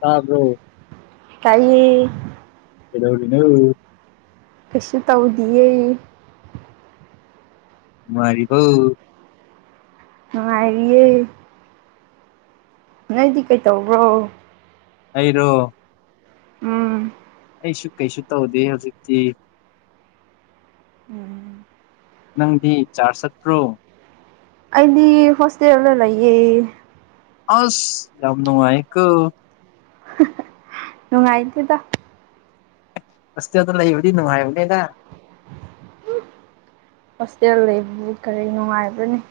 ꯇꯥꯕ꯭ꯔꯣ ꯇꯥꯏꯌꯦ ꯀꯩꯗꯧꯔꯤꯅꯣ ꯀꯩꯁꯨ ꯇꯧꯗꯤꯌꯦ ꯅꯨꯉꯥꯏꯔꯤꯕꯣ ꯅꯨꯪꯉꯥꯏꯔꯤꯌꯦ ꯅꯪꯗꯤ ꯀꯩꯇꯧꯕ꯭ꯔꯣ ꯑꯩꯔꯣ ꯎꯝ ꯑꯩꯁꯨ ꯀꯩꯁꯨ ꯇꯧꯗꯦ ꯍꯧꯖꯤꯛꯇꯤ ꯎꯝ ꯅꯪꯗꯤ ꯆꯥꯔꯖ ꯆꯠꯇ꯭ꯔꯣ ꯑꯩꯗꯤ ꯍꯣꯁꯇꯦꯜꯗꯥ ꯂꯩꯌꯦ ꯑꯁ ꯌꯥꯝ ꯅꯨꯡꯉꯥꯏꯌꯦ ꯀꫭ ꯅꯨꯡꯉꯥꯏꯇꯦꯗ ꯍꯣꯁꯇꯦꯜ ꯗꯥ ꯂꯩꯕꯥꯗꯤ ꯅꯨꯡꯉꯥꯏꯕꯅꯤꯗꯥ ꯍꯣꯁꯇꯦꯜ ꯂꯩꯕꯕꯨ ꯀꯔꯤ ꯅꯨꯡꯉꯥꯏꯕꯔꯥꯅ‌ꯦ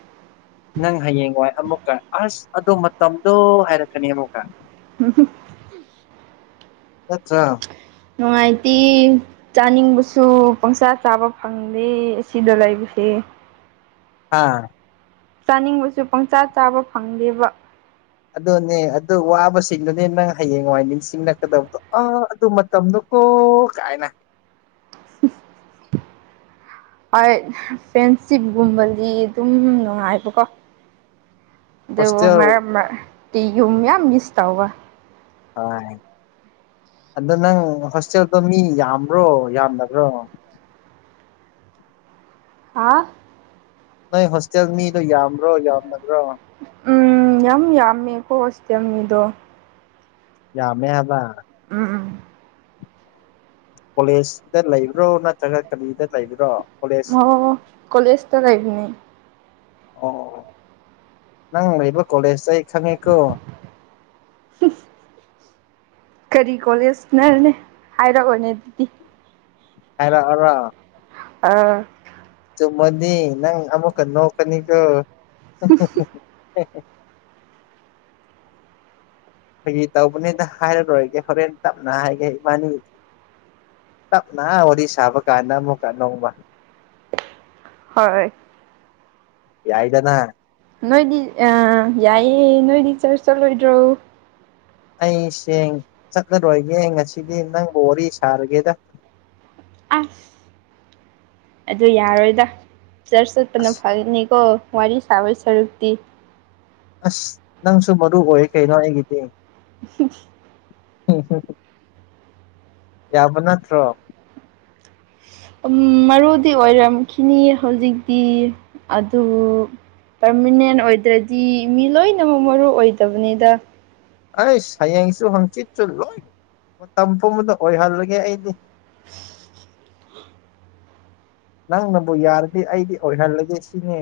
ꯅꯪ ꯍꯌꯦꯡꯋꯥꯏ ꯑꯃꯨꯛꯀꯥ ꯑꯁ ꯑꯗꯣ ꯃꯇꯝꯗꯣ ꯍꯥꯏꯔꯛꯀꯅꯤ ꯑꯃꯨꯛꯀꯥ [unintelligible] ꯅꯠꯇꯔꯥ ꯅꯨꯡꯉꯥꯏꯇꯦ ꯆꯥꯅꯤꯡꯕꯁꯨ ꯄꯪꯆꯥ ꯆꯥꯕ ꯐꯪꯗꯦ ꯑꯁꯤꯗ ꯂꯩꯕꯁꯦ ꯍꯥ ꯆꯥꯅꯤꯡꯕꯁꯨ ꯄꯪꯆꯥ ꯆꯥꯕ ꯐꯪꯗꯦꯕ ꯑꯗꯨꯅꯦ ꯑꯗꯨ ꯋꯥꯕꯁꯤꯡꯗꯨꯅꯦ ꯅꯪ ꯍꯥꯌꯦꯡꯋꯥꯏ ꯅꯤꯡꯁꯤꯡꯂꯛꯀꯗꯕꯗꯣ ꯑꯥ ꯑꯗꯨ ꯃꯇꯝꯗꯣ ꯑꯣ ꯀꯥꯏꯅ ꯍꯣꯏ ꯐ꯭ꯔꯦꯟꯁꯤꯞꯀꯨꯝꯕꯗꯤ ꯑꯗꯨꯝ ꯅꯨꯡꯉꯥꯏꯕꯀꯣ ꯑꯗꯨꯕꯨ ꯍꯣꯁꯇꯦꯜ ꯃꯔꯛ ꯃꯔꯛꯇꯤ ꯌꯨꯝ ꯌꯥꯝ ꯃꯤꯁ ꯇꯧꯕ ꯍꯣꯏ ꯑꯗꯣ ꯅꯪ ꯍꯣꯁꯇꯦꯜꯗꯣ ꯃꯤ ꯌꯥꯝꯕ꯭ꯔꯣ ꯌꯥꯝꯗꯕ꯭ꯔꯣ ꯍꯥ ꯅꯣꯏ ꯍꯣꯁꯇꯦꯜ ꯃꯤꯗꯣ ꯌꯥꯝꯕ꯭ꯔꯣ ꯌꯥꯝꯗꯕ꯭ꯔꯣ ꯎꯝ ꯌꯥꯝ ꯌꯥꯝꯃꯦꯀꯣ ꯍꯣꯁꯇꯦꯜ ꯃꯤꯗꯣ ꯌꯥꯝꯃꯦ ꯍꯥꯏꯕ ꯎꯝ ꯎꯝ ꯀꯣꯂꯦꯖꯇꯥ ꯂꯩꯕ꯭ꯔꯣ ꯅꯠꯇ꯭ꯔꯒ ꯀꯔꯤꯗꯥ ꯂꯩꯕ꯭ꯔꯣ ꯀꯣꯂꯦꯖ ꯑꯣ ꯀꯣꯂꯦꯁꯇꯥ ꯂꯩꯕꯅꯤ ꯑꯣ ꯅꯪ ꯂꯩꯕ ꯀꯣꯂꯦꯁ ꯑꯩ ꯈꯪꯉꯦꯀꯣ [unintelligible] ꯀꯔꯤ ꯀꯣꯂꯦꯖꯅꯔꯅꯦ ꯍꯥꯏꯔꯛꯑꯣꯅꯦ ꯑꯗꯨꯗꯤ ꯍꯥꯏꯔꯛꯑꯣꯔꯣ ꯑꯥ ꯆꯨꯝꯃꯗꯤ ꯅꯪ ꯑꯃꯨꯛꯀꯥ ꯅꯣꯛꯀꯅꯤꯀꯣ [unintelligible] ꯐꯥꯒꯤ ꯇꯧꯕꯅꯤꯗꯥ ꯍꯥꯏꯔꯔꯣꯏꯒꯦ ꯍꯣꯔꯦꯟ ꯇꯞꯅ ꯍꯥꯏꯒꯦ ꯏꯕꯥꯅꯤ ꯇꯞꯅ ꯋꯥꯔꯤ ꯁꯥꯕ ꯀꯥꯟꯗ ꯑꯃꯨꯛꯀꯥ ꯅꯣꯡꯃꯥ ꯍꯣꯏ ꯌꯥꯏꯗꯅꯥ ꯅꯣꯏꯗꯤ ꯑ ꯌꯥꯏꯌꯦ ꯅꯣꯏꯗꯤ ꯆꯔꯁ ꯆꯠꯂꯣꯏꯗ꯭ꯔꯣ ꯑꯩ ꯁꯦꯡ ꯆꯠꯂꯔꯣꯏꯒꯦ ꯉꯁꯤꯗꯤ ꯅꯪꯕꯨ ꯋꯥꯔꯤ ꯁꯥꯔꯒꯦꯗ ꯑꯁ ꯑꯗꯨ ꯌꯥꯔꯣꯏꯗ ꯆꯔꯁ ꯆꯠꯄꯅ ꯑꯁ ꯐꯥꯒꯅꯤꯀꯣ ꯋꯥꯔꯤ ꯁꯥꯕꯩ ꯁꯔꯨꯛꯇꯤ ꯑꯁ ꯅꯪꯁꯨ ꯃꯔꯨ ꯑꯣꯏ ꯀꯩꯅꯣ ꯑꯩꯒꯤꯗꯤ [inaudible] [unintelligible] ꯌꯥꯕ ꯅꯠꯇ꯭ꯔꯣ ꯎꯝ ꯃꯔꯨꯗꯤ ꯑꯣꯏꯔꯝꯈꯤꯅꯤ ꯍꯧꯖꯤꯛꯇꯤ ꯑꯗꯨ ꯄꯔꯃꯤꯅꯦꯟ ꯑꯣꯏꯗ꯭ꯔꯗꯤ ꯃꯤ ꯂꯣꯏꯅꯃꯛ ꯃꯔꯨ ꯑꯣꯏꯗꯕꯅꯤꯗ ꯑꯩꯁ ꯍꯌꯦꯡꯁꯨ ꯍꯥꯡꯆꯤꯠꯁꯨ ꯂꯣꯏ ꯃꯇꯝ ꯄꯨꯝꯕꯗ ꯑꯣꯏꯍꯜꯂꯒꯦ ꯑꯩꯗꯤ ꯅꯪꯅꯕꯨ ꯌꯥꯔꯗꯤ ꯑꯩꯗꯤ ꯑꯣꯏꯍꯜꯂꯒꯦ ꯁꯤꯅꯤ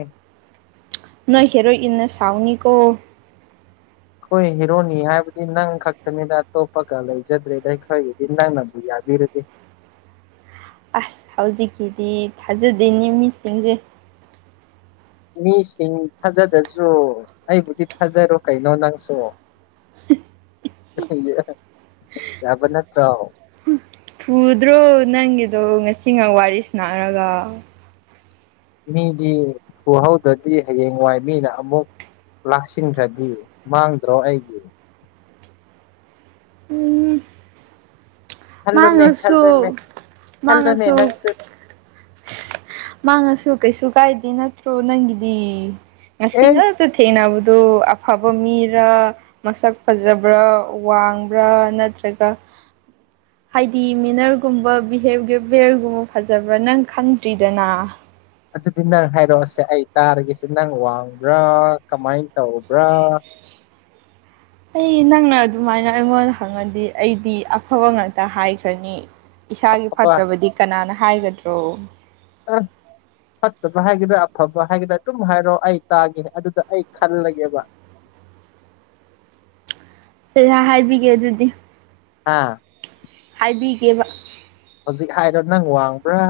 ꯅꯣꯏ ꯍꯦꯔꯣꯏꯟꯅ ꯁꯥꯎꯅꯤꯀꯣ ꯑꯩꯈꯣꯏ ꯍꯦꯔꯣꯅꯤ ꯍꯥꯏꯕꯗꯤ ꯅꯪ ꯈꯛꯇꯅꯤꯅ ꯑꯇꯣꯞꯄꯒ ꯂꯩꯖꯗ꯭ꯔꯦꯗ ꯑꯩꯈꯣꯏꯒꯤꯗꯤ ꯅꯪꯅꯕꯨ ꯌꯥꯕꯤꯔꯗꯤ ꯑꯁ ꯍꯧꯖꯤꯛꯀꯤꯗꯤ ꯊꯥꯖꯗꯦꯅꯦ ꯃꯤꯁꯤꯡꯁꯦ ꯃꯤꯁꯤꯡ ꯊꯥꯖꯗꯁꯨ ꯑꯩꯕꯨꯗꯤ ꯊꯥꯖꯔꯣ ꯀꯩꯅꯣ ꯅꯪꯁꯨ [unintelligible] ꯌꯥꯕ ꯅꯠꯇ꯭ꯔꯣ ꯊꯨꯗ꯭ꯔꯣ ꯅꯪꯒꯤꯗꯣ ꯉꯁꯤ ꯉꯥ ꯋꯥꯔꯤ ꯁꯥꯟꯅꯔꯒ ꯃꯤꯗꯤ ꯊꯨꯍꯧꯗ꯭ꯔꯗꯤ ꯍꯌꯦꯡ ꯋꯥꯏ ꯃꯤꯅ ꯑꯃꯨꯛ ꯂꯥꯛꯁꯤꯟꯈ꯭ꯔꯗꯤ ꯃꯥꯡꯗ꯭ꯔꯣ ꯑꯩꯒꯤ ꯎꯝ ꯈꯜꯂꯨꯅꯦ ꯃꯥꯡꯉꯥꯁꯨ ꯈꯜꯂꯨꯅꯦ ꯈꯜꯂꯨꯅꯦ ꯃꯥꯡꯉꯥꯁꯨ ꯅꯪꯁꯨ ꯃꯥꯡꯉꯥꯁꯨ ꯀꯩꯁꯨ ꯀꯥꯏꯗꯦ ꯅꯠꯇ꯭ꯔꯣ ꯅꯪꯒꯤꯗꯤ ꯉꯁꯤ ꯑꯦ ꯉ ꯇꯥ ꯊꯦꯡꯅꯕꯗꯨ ꯑꯐꯕ ꯃꯤꯔꯥ ꯃꯁꯛ ꯐꯖꯕ꯭ꯔꯥ ꯋꯥꯡꯕ꯭ꯔꯥ ꯅꯠꯇ꯭ꯔꯒ ꯍꯥꯏꯗꯤ ꯃꯦꯅꯔꯒꯨꯝꯕ ꯕꯤꯍꯦ ꯕꯤꯍꯦꯕꯤꯌꯔꯒꯨꯝꯕ ꯐꯖꯕ꯭ꯔꯥ ꯅꯪ ꯈꯪꯗ꯭ꯔꯤ ꯗꯅꯥ ꯑꯗꯨꯗꯤ ꯅꯪ ꯍꯥꯏꯔꯛꯑꯣꯁꯦ ꯑꯩ ꯇꯥꯔꯒꯦꯁꯦ ꯅꯪ ꯋꯥꯡꯕ꯭ꯔꯥ ꯀꯃꯥꯏ ꯇꯧꯕ꯭ꯔꯥ ꯑꯩ ꯅꯪꯅ ꯑꯗꯨꯃꯥꯏꯅ ꯑꯩꯉꯣꯟꯗ ꯈꯪꯉꯗꯤ ꯑꯩꯗꯤ ꯑꯐꯕ ꯉꯥꯛꯇ ꯍꯥꯏꯈ꯭ꯔꯅꯤ ꯏꯁꯥꯒꯤ ꯑꯐꯕ ꯐꯠꯇꯕꯗꯤ ꯀꯅꯥꯅ ꯍꯥꯏꯒꯗ꯭ꯔꯣ [unintelligible] ꯐꯠꯇꯕ ꯍꯥꯏꯒꯗ꯭ꯔꯥ ꯑꯐꯕ ꯍꯥꯏꯒꯗ꯭ꯔꯥ ꯑꯗꯨꯝ ꯍꯥꯏꯔꯣ ꯑꯩ ꯇꯥꯒꯦ ꯑꯗꯨꯗ ꯑꯩ ꯈꯜꯂꯒꯦꯕ ꯁꯦꯁꯦ ꯍꯥꯏꯕꯤꯒꯦ ꯑꯗꯨꯗꯤ ꯑꯥ ꯍꯥꯏꯕꯤꯒꯦꯕ ꯍꯧꯖꯤꯛ ꯍꯥꯏꯔꯣ ꯅꯪ ꯋꯥꯡꯕ꯭ꯔꯥ